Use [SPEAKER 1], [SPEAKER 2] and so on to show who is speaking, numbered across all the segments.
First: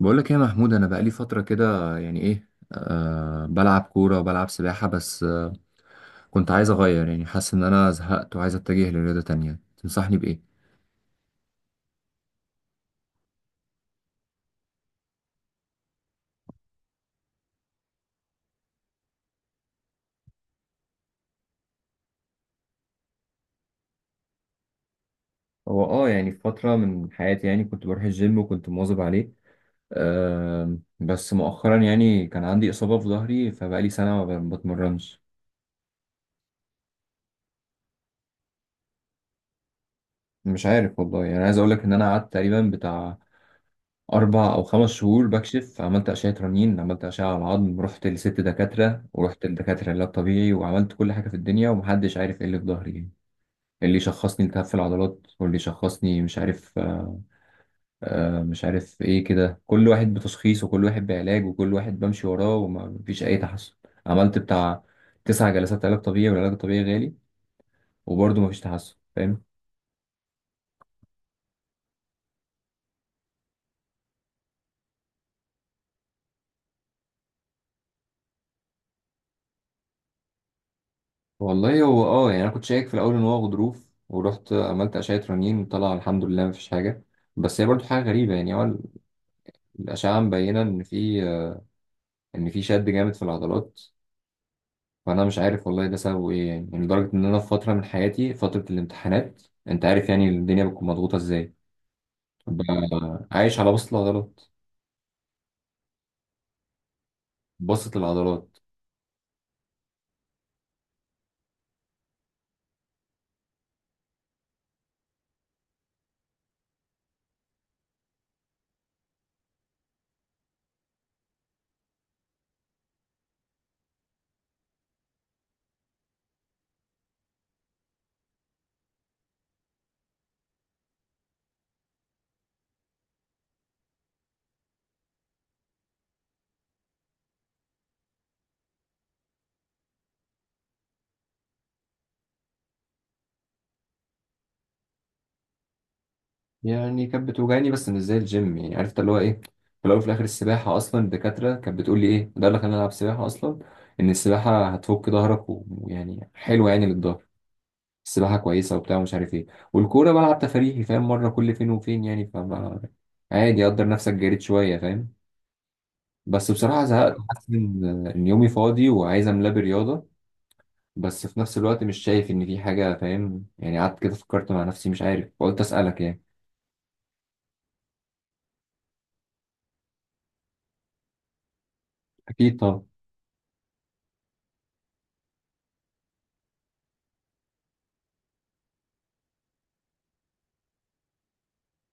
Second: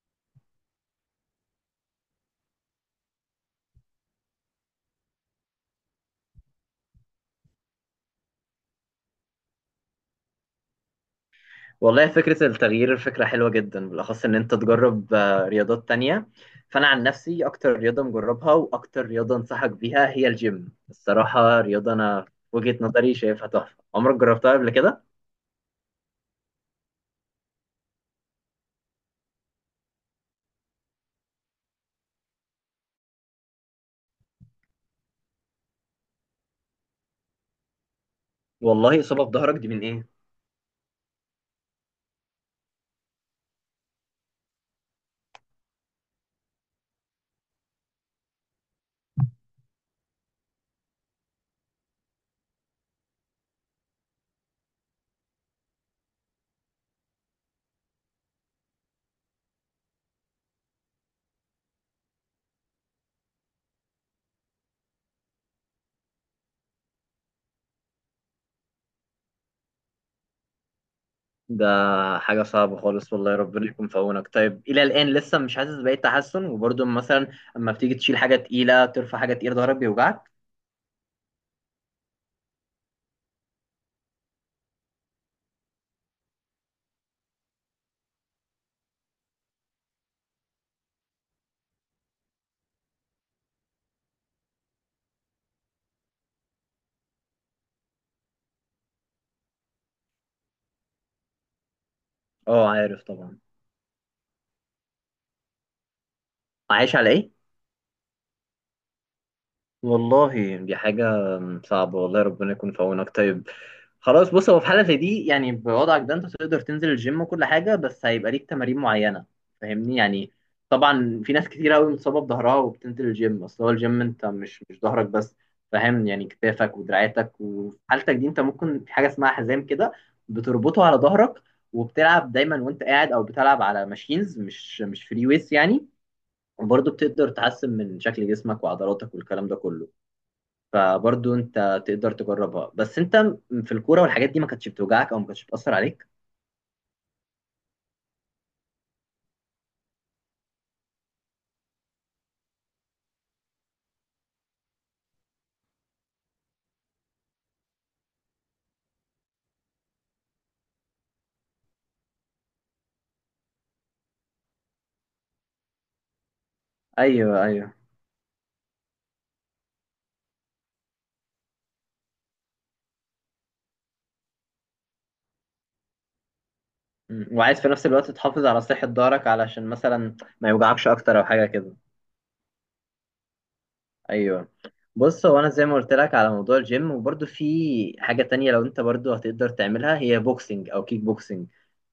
[SPEAKER 1] بقول لك يا محمود، انا بقالي فتره كده، يعني ايه أه بلعب كوره وبلعب سباحه. بس آه، كنت عايز اغير، يعني حاسس ان انا زهقت وعايز اتجه لرياضه تانية. تنصحني بايه؟
[SPEAKER 2] والله فكرة التغيير فكرة حلوة جدا، بالأخص إن أنت تجرب رياضات تانية. فأنا عن نفسي أكتر رياضة مجربها وأكتر رياضة أنصحك بيها هي الجيم. الصراحة رياضة أنا في وجهة نظري شايفها تحفة. عمرك جربتها قبل كده؟
[SPEAKER 1] هو اه يعني في فتره من حياتي يعني كنت بروح الجيم وكنت مواظب عليه. بس مؤخرا يعني كان عندي اصابه في ظهري، فبقالي سنه ما ب- بتمرنش.
[SPEAKER 2] والله إصابة في ظهرك دي من إيه؟
[SPEAKER 1] مش عارف والله. يعني عايز اقول لك ان انا قعدت تقريبا بتاع أربع أو خمس شهور بكشف. عملت أشعة رنين، عملت أشعة على العظم، رحت لست دكاترة ورحت لدكاترة علاج طبيعي، وعملت كل حاجة في الدنيا، ومحدش عارف إيه اللي في ظهري يعني. اللي شخصني التهاب في العضلات، واللي شخصني مش عارف. مش عارف إيه، كده كل واحد بتشخيص وكل واحد بعلاج وكل واحد بمشي وراه، ومفيش أي تحسن. عملت بتاع تسع جلسات علاج طبيعي، والعلاج الطبيعي غالي، وبرضه مفيش تحسن، فاهم.
[SPEAKER 2] ده حاجة صعبة خالص، والله ربنا يكون في عونك. طيب إلى الآن لسه مش حاسس بأي تحسن؟ وبرضه مثلا أما بتيجي تشيل حاجة تقيلة ترفع حاجة تقيلة ظهرك بيوجعك؟
[SPEAKER 1] والله هو اه يعني انا كنت شايك في الاول ان هو غضروف، ورحت عملت اشعه رنين، طلع الحمد لله مفيش حاجه. بس هي برضو حاجه غريبه، يعني هو الاشعه مبينه ان في، ان في شد جامد في العضلات. فانا مش عارف والله ده سببه ايه يعني. يعني لدرجه ان انا في فتره من حياتي، فتره الامتحانات، انت عارف يعني الدنيا بتكون مضغوطه ازاي،
[SPEAKER 2] أه عارف
[SPEAKER 1] ببقى
[SPEAKER 2] طبعا.
[SPEAKER 1] عايش على بسط العضلات.
[SPEAKER 2] عايش على إيه؟
[SPEAKER 1] بسط العضلات.
[SPEAKER 2] والله دي حاجة صعبة، والله ربنا يكون في عونك. طيب خلاص، بص، هو في حالة زي دي يعني بوضعك ده انت تقدر تنزل الجيم وكل حاجة، بس هيبقى ليك تمارين معينة. فاهمني يعني؟ طبعا في ناس كتير قوي مصابة بظهرها وبتنزل الجيم. اصل هو الجيم انت مش ظهرك بس، فاهم يعني؟ كتافك ودراعاتك. وفي حالتك دي انت ممكن في حاجة اسمها حزام كده بتربطه على ظهرك وبتلعب دايما وانت قاعد، او بتلعب على ماشينز مش فري ويس يعني. وبرضه بتقدر تحسن من شكل جسمك وعضلاتك والكلام ده كله. فبرضو انت تقدر تجربها. بس انت في الكوره والحاجات دي ما كانتش بتوجعك او ما كانتش بتاثر عليك؟
[SPEAKER 1] يعني كانت بتوجعني بس مش زي الجيم، يعني عرفت اللي هو ايه. في الاول وفي الاخر السباحه اصلا الدكاتره كانت بتقول لي ايه ده اللي خلاني العب سباحه اصلا. ان السباحه هتفك ظهرك ويعني حلوه يعني للظهر. السباحه كويسه وبتاع ومش عارف ايه. والكوره بلعب تفريحي فاهم، مره كل فين وفين يعني. فما عادي، قدر نفسك، جريت شويه، فاهم. بس بصراحه زهقت.
[SPEAKER 2] ايوه
[SPEAKER 1] حاسس
[SPEAKER 2] ايوه.
[SPEAKER 1] ان إن يومي فاضي، وعايز املاه برياضه. بس في نفس الوقت مش شايف ان في حاجه، فاهم يعني. قعدت كده فكرت مع نفسي، مش عارف، فقلت اسالك يعني.
[SPEAKER 2] وعايز في نفس الوقت تحافظ على صحه ظهرك علشان مثلا ما يوجعكش اكتر او حاجه كده.
[SPEAKER 1] اكيد طبعا.
[SPEAKER 2] ايوه. بص، هو انا زي ما قلت لك على موضوع الجيم، وبرضو في حاجه تانية لو انت برضو هتقدر تعملها، هي بوكسنج او كيك بوكسنج.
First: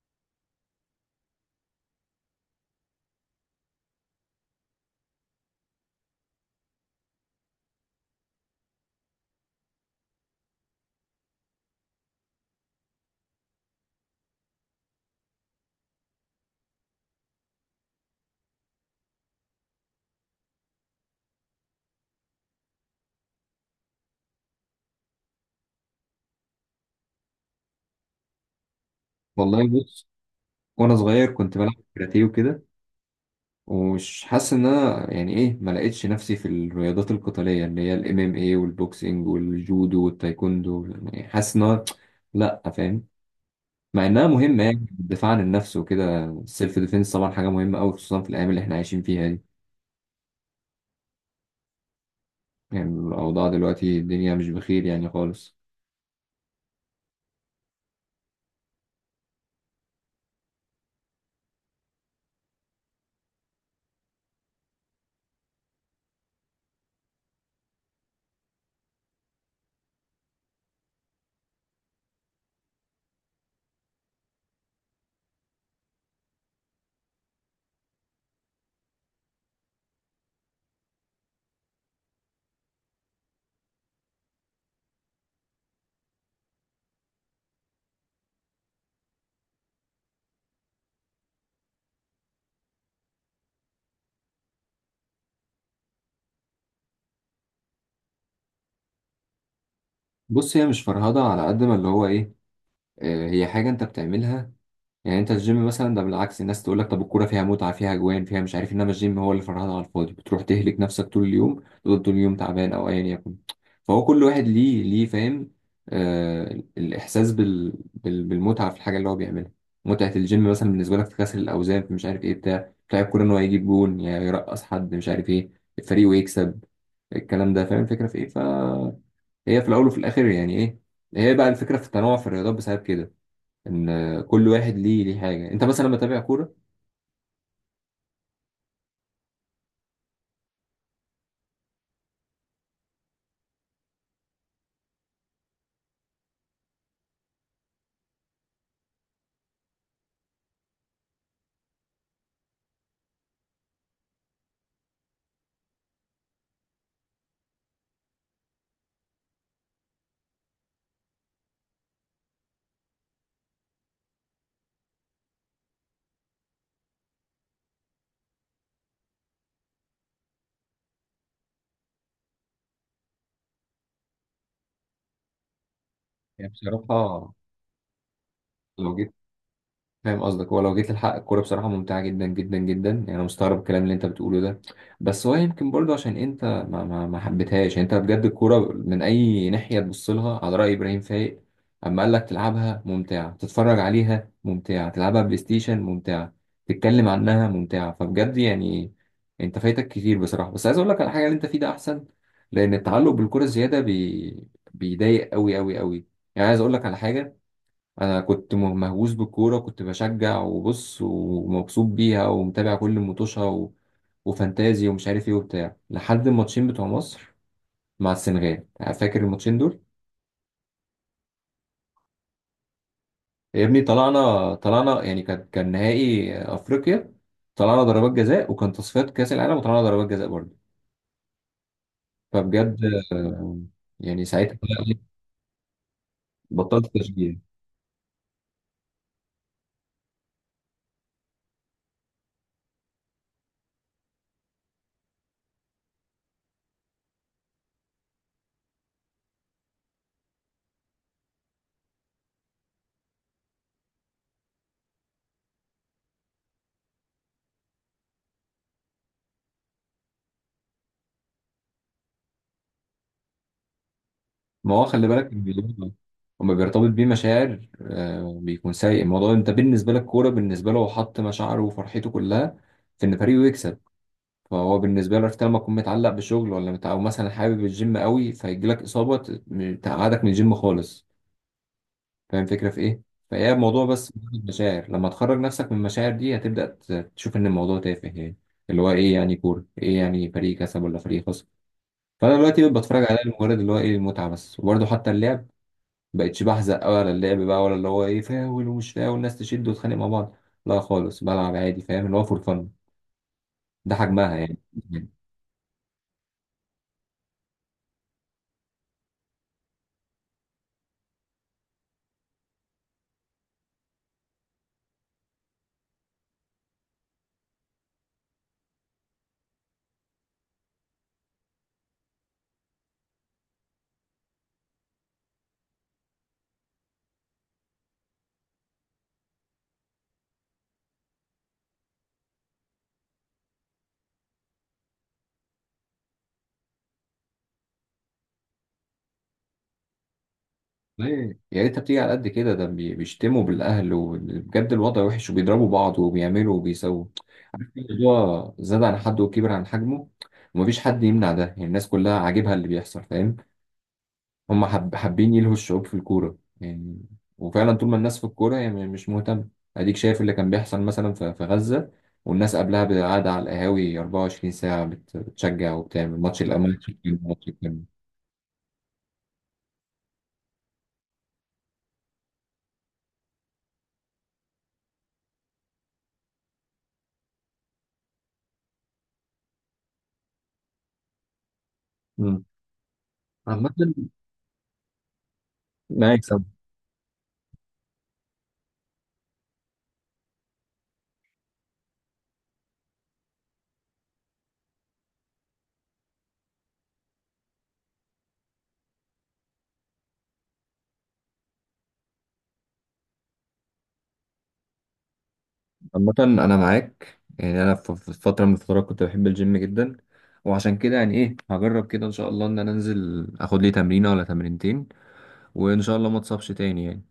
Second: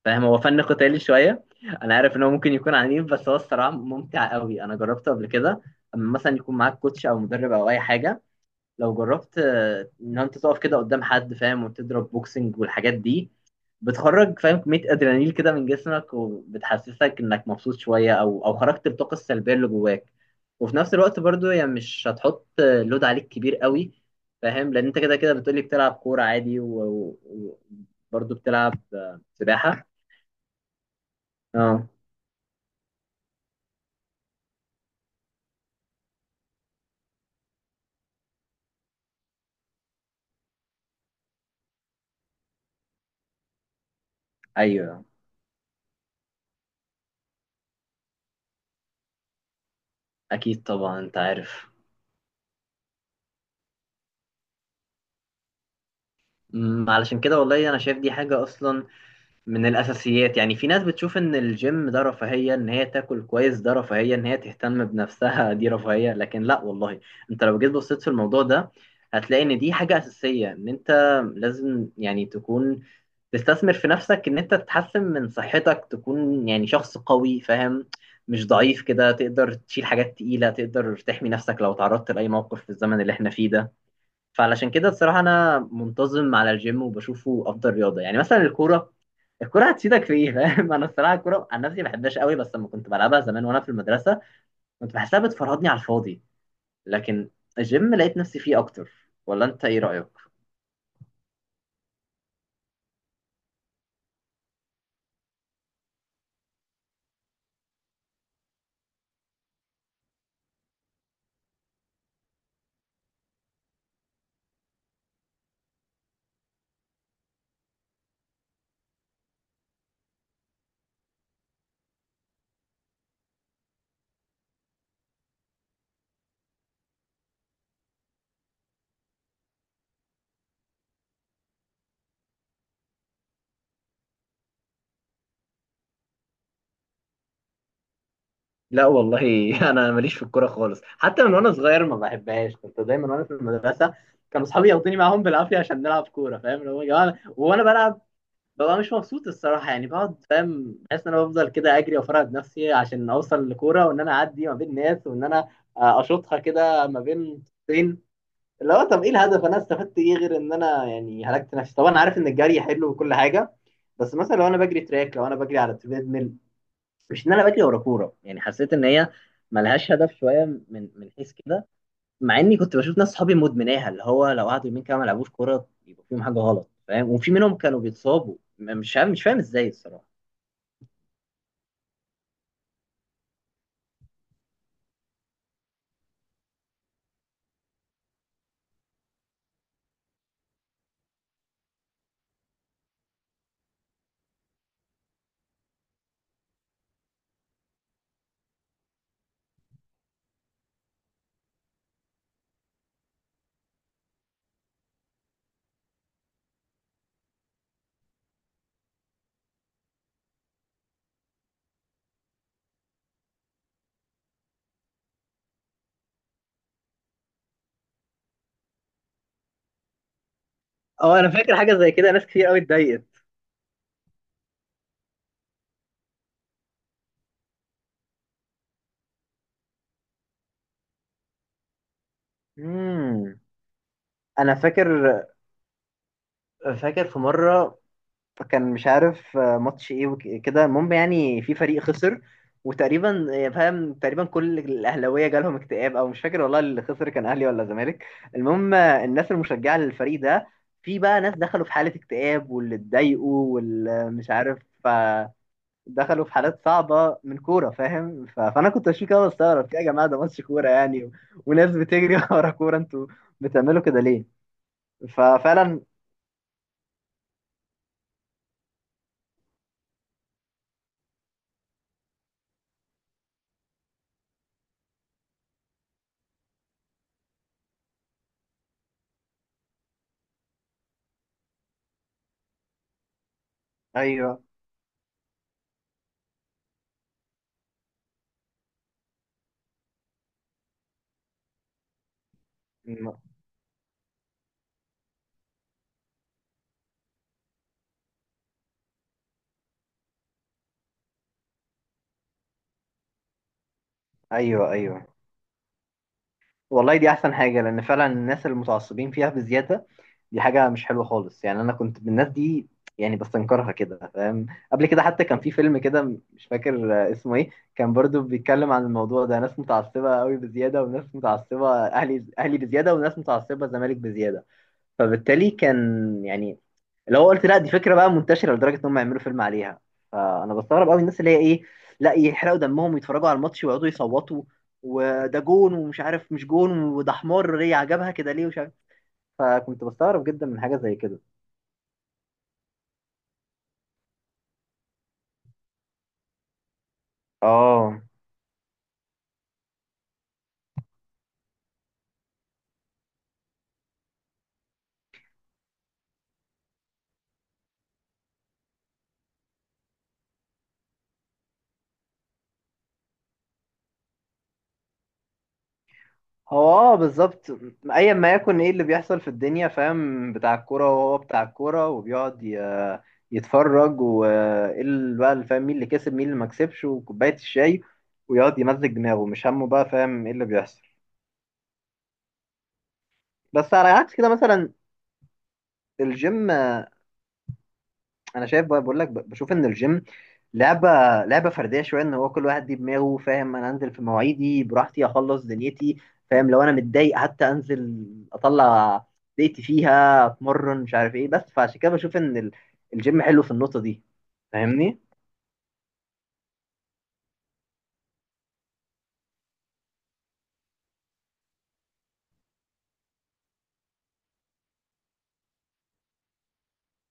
[SPEAKER 2] فاهم؟ هو فن قتالي شويه. انا عارف ان هو ممكن يكون عنيف، بس هو الصراحه ممتع قوي. انا جربته قبل كده، اما مثلا يكون معاك كوتش او مدرب او اي حاجه. لو جربت ان انت تقف كده قدام حد، فاهم، وتضرب بوكسنج والحاجات دي، بتخرج، فاهم، كمية ادرينالين كده من جسمك، وبتحسسك انك مبسوط شوية، او او خرجت الطاقة السلبية اللي جواك. وفي نفس الوقت برضو يعني مش هتحط لود عليك كبير قوي، فاهم؟ لان انت كده كده بتقولي بتلعب كورة عادي وبرضو بتلعب
[SPEAKER 1] والله
[SPEAKER 2] سباحة.
[SPEAKER 1] بص، وانا صغير كنت بلعب
[SPEAKER 2] اه.
[SPEAKER 1] كاراتيه وكده. ومش حاسس ان انا يعني ايه، ما لقيتش نفسي في الرياضات القتاليه، اللي هي الام ام اي والبوكسنج والجودو والتايكوندو، يعني حاسس ان أنا لا، فاهم. مع انها مهمه، يعني
[SPEAKER 2] ايوه
[SPEAKER 1] الدفاع عن النفس وكده، السيلف ديفense طبعا حاجه مهمه قوي، خصوصا في الايام اللي احنا عايشين فيها دي.
[SPEAKER 2] اكيد طبعا، انت عارف.
[SPEAKER 1] يعني الاوضاع دلوقتي الدنيا مش بخير يعني خالص.
[SPEAKER 2] علشان كده والله انا شايف دي حاجة اصلا من الأساسيات. يعني في ناس بتشوف إن الجيم ده رفاهية، إن هي تاكل كويس ده رفاهية، إن هي تهتم بنفسها دي رفاهية. لكن لا والله، أنت لو جيت بصيت في الموضوع ده هتلاقي إن دي حاجة أساسية. إن أنت لازم يعني تكون تستثمر في نفسك، إن أنت تتحسن من صحتك، تكون يعني شخص قوي، فاهم؟ مش ضعيف كده. تقدر تشيل حاجات تقيلة، تقدر تحمي نفسك لو تعرضت لأي موقف في الزمن اللي إحنا فيه ده. فعلشان كده الصراحة أنا منتظم على الجيم، وبشوفه أفضل رياضة. يعني مثلا الكورة، الكورة هتفيدك في إيه؟ فاهم؟ أنا الصراحة الكورة عن نفسي ما بحبهاش قوي. بس لما كنت بلعبها زمان وأنا في المدرسة كنت بحسها بتفرهدني على الفاضي. لكن الجيم لقيت نفسي فيه أكتر. ولا أنت إيه رأيك؟
[SPEAKER 1] بص هي مش فرهضه، على قد ما اللي هو ايه، هي حاجه انت بتعملها. يعني انت الجيم مثلا ده بالعكس، الناس تقول لك طب الكوره فيها متعه، فيها اجوان، فيها مش عارف. انما الجيم هو اللي فرهدة على الفاضي، بتروح تهلك نفسك طول اليوم، تفضل طول اليوم تعبان او ايا يكن. فهو كل واحد ليه فاهم، آه الاحساس بالمتعه في الحاجه اللي هو بيعملها. متعه الجيم مثلا بالنسبه لك في كسر الاوزان، في مش عارف ايه بتاع. الكوره ان هو يجيب جون، يعني يرقص حد مش عارف ايه، الفريق ويكسب. الكلام ده فاهم الفكره في ايه. فهي في الاول وفي الاخر يعني ايه، هي بقى الفكره في التنوع في الرياضات بسبب كده، ان كل واحد ليه حاجه. انت مثلا لما تتابع كوره،
[SPEAKER 2] لا والله، أنا ماليش في الكورة خالص، حتى من وأنا صغير ما بحبهاش. كنت دايما وأنا في المدرسة كانوا أصحابي ياخدوني معاهم بالعافية عشان نلعب كورة، فاهم، اللي هو يا جماعة. وأنا بلعب ببقى مش مبسوط الصراحه، يعني بقعد، فاهم، حاسس ان انا بفضل كده اجري وافرهد نفسي عشان اوصل لكوره، وان انا اعدي ما بين ناس، وان انا اشوطها كده ما بين طين. اللي هو طب ايه الهدف؟ انا استفدت ايه غير ان انا يعني هلكت نفسي؟ طبعا انا عارف ان الجري حلو وكل حاجه، بس مثلا لو انا بجري تراك، لو انا بجري على تريد ميل، مش ان انا بجري ورا كوره. يعني حسيت ان هي ملهاش هدف شويه من من حيث كده. مع اني كنت بشوف ناس صحابي مدمناها، اللي هو لو قعدوا يومين كده ما لعبوش كوره يبقى فيهم حاجه
[SPEAKER 1] يعني
[SPEAKER 2] غلط، فاهم؟ وفي
[SPEAKER 1] بصراحه
[SPEAKER 2] منهم كانوا بيتصابوا مش
[SPEAKER 1] لو
[SPEAKER 2] فاهم
[SPEAKER 1] جيت،
[SPEAKER 2] مش فاهم ازاي الصراحه.
[SPEAKER 1] فاهم قصدك. هو لو جيت للحق الكورة بصراحة ممتعة جدا جدا جدا. يعني أنا مستغرب الكلام اللي أنت بتقوله ده. بس هو يمكن برضه عشان أنت ما حبيتهاش يعني. أنت بجد الكورة من أي ناحية تبص لها، على رأي إبراهيم فايق، أما قال لك تلعبها ممتعة، تتفرج عليها ممتعة، تلعبها بلاي ستيشن ممتعة، تتكلم عنها ممتعة. فبجد يعني أنت فايتك كتير بصراحة. بس عايز أقول لك على حاجة، اللي أنت فيه ده أحسن، لأن التعلق بالكورة الزيادة بيضايق أوي أوي أوي. يعني عايز أقول لك على حاجة، انا كنت مهووس بالكوره، كنت بشجع وبص ومبسوط بيها، ومتابع كل مطوشها وفانتازي ومش عارف ايه وبتاع، لحد الماتشين بتوع مصر مع السنغال. فاكر الماتشين دول؟
[SPEAKER 2] اه انا فاكر حاجه زي كده، ناس كتير قوي اتضايقت.
[SPEAKER 1] يا ابني طلعنا، طلعنا يعني، كان نهائي افريقيا طلعنا ضربات جزاء، وكان تصفيات كاس العالم وطلعنا ضربات جزاء برضه. فبجد
[SPEAKER 2] امم.
[SPEAKER 1] آه، يعني
[SPEAKER 2] انا
[SPEAKER 1] ساعتها
[SPEAKER 2] فاكر.
[SPEAKER 1] بطلت
[SPEAKER 2] فاكر في
[SPEAKER 1] تشجيع.
[SPEAKER 2] مره فكان مش عارف ماتش ايه وكده، المهم يعني في فريق خسر. وتقريبا فاهم، تقريبا كل الاهلاويه جالهم اكتئاب، او مش فاكر والله اللي خسر كان اهلي ولا زمالك. المهم الناس المشجعه للفريق ده، في بقى ناس دخلوا في حاله اكتئاب، واللي اتضايقوا، واللي مش عارف آه، دخلوا في حالات صعبه من كوره، فاهم؟ فانا كنت اشوف كده بستغرب، يا جماعه ده ماتش كوره يعني، وناس بتجري ورا كوره، انتوا بتعملوا كده ليه؟
[SPEAKER 1] ما هو خلي بالك
[SPEAKER 2] ففعلا.
[SPEAKER 1] الموضوع وما بيرتبط بيه مشاعر آه بيكون سيء. الموضوع انت بالنسبه لك كوره، بالنسبه له هو حط مشاعره وفرحته كلها في ان فريقه يكسب. فهو بالنسبه له، عرفت لما تكون متعلق بشغل ولا او مثلا حابب الجيم قوي فيجي لك اصابه تقعدك من الجيم خالص. فاهم الفكره في ايه؟ فهي الموضوع بس
[SPEAKER 2] ايوه
[SPEAKER 1] مجرد مشاعر، لما تخرج نفسك من المشاعر دي هتبدا تشوف ان الموضوع تافه يعني. اللي هو ايه يعني كوره؟ ايه يعني فريق كسب ولا فريق خسر؟ فانا دلوقتي بتفرج عليها لمجرد اللي هو ايه المتعه بس. وبرده حتى اللعب بقتش بحزق أوي على اللعب، بقى ولا اللي هو ايه، فاول ومش فاول الناس تشد وتتخانق مع بعض، لا خالص بلعب عادي فاهم، اللي هو فور فن. ده حجمها يعني.
[SPEAKER 2] ايوه. ايوه والله دي احسن حاجه، لان فعلا الناس المتعصبين فيها بزياده. دي حاجه مش حلوه خالص. يعني انا كنت من الناس دي، يعني بستنكرها كده، فاهم؟ قبل كده حتى كان في فيلم كده، مش فاكر اسمه ايه، كان برضو بيتكلم عن الموضوع ده، ناس متعصبه قوي بزياده، وناس متعصبه اهلي اهلي بزياده، وناس متعصبه زمالك بزياده. فبالتالي كان يعني، لو قلت لا دي فكره بقى منتشره لدرجه ان هم يعملوا فيلم عليها. فانا بستغرب قوي الناس اللي هي ايه، لا يحرقوا دمهم ويتفرجوا على الماتش ويقعدوا يصوتوا، وده جون ومش عارف مش جون، وده حمار ليه عجبها كده ليه ومش عارف. فكنت بستغرب جدا من حاجه زي كده.
[SPEAKER 1] ليه، يا ريتها بتيجي على قد كده، ده بيشتموا بالأهل وبجد الوضع وحش، وبيضربوا بعض وبيعملوا وبيسووا.
[SPEAKER 2] اه.
[SPEAKER 1] الموضوع زاد عن حده وكبر عن حجمه. ومفيش حد يمنع ده يعني، الناس كلها عاجبها اللي بيحصل فاهم. هم حب حابين يلهوا الشعوب في الكورة يعني. وفعلا طول ما الناس في الكورة هي مش مهتمة. أديك شايف اللي كان بيحصل مثلا في غزة، والناس قبلها قاعدة على القهاوي 24 ساعة بتشجع وبتعمل ماتش
[SPEAKER 2] هو
[SPEAKER 1] الأمل بالظبط،
[SPEAKER 2] اه
[SPEAKER 1] ماتش الكلمة، ماتش
[SPEAKER 2] بالظبط،
[SPEAKER 1] الكلمة.
[SPEAKER 2] ايا ما يكن ايه اللي بيحصل في الدنيا، فاهم، بتاع الكوره وهو بتاع الكوره، وبيقعد يتفرج، وايه اللي بقى اللي، فاهم، مين اللي كسب مين اللي ما كسبش، وكوبايه الشاي، ويقعد يمزج دماغه، مش همه بقى فاهم ايه اللي بيحصل.
[SPEAKER 1] مم. عامة
[SPEAKER 2] بس على عكس كده مثلا
[SPEAKER 1] أنا يكسب
[SPEAKER 2] الجيم، انا شايف بشوف ان الجيم لعبه لعبه فرديه شويه، ان هو كل واحد دي دماغه، فاهم؟ انا انزل في مواعيدي براحتي، اخلص دنيتي، فاهم، لو انا متضايق حتى انزل، اطلع ضيقتي فيها، اتمرن مش عارف ايه. بس فعشان كده بشوف ان الجيم حلو في النقطه دي. فاهمني؟
[SPEAKER 1] عامة أنا معاك يعني. أنا في فترة من الفترات كنت بحب الجيم جدا، وعشان كده يعني إيه هجرب كده، إن شاء الله إن أنا أنزل آخد لي تمرينة ولا تمرينتين، وإن شاء الله ما اتصابش تاني يعني.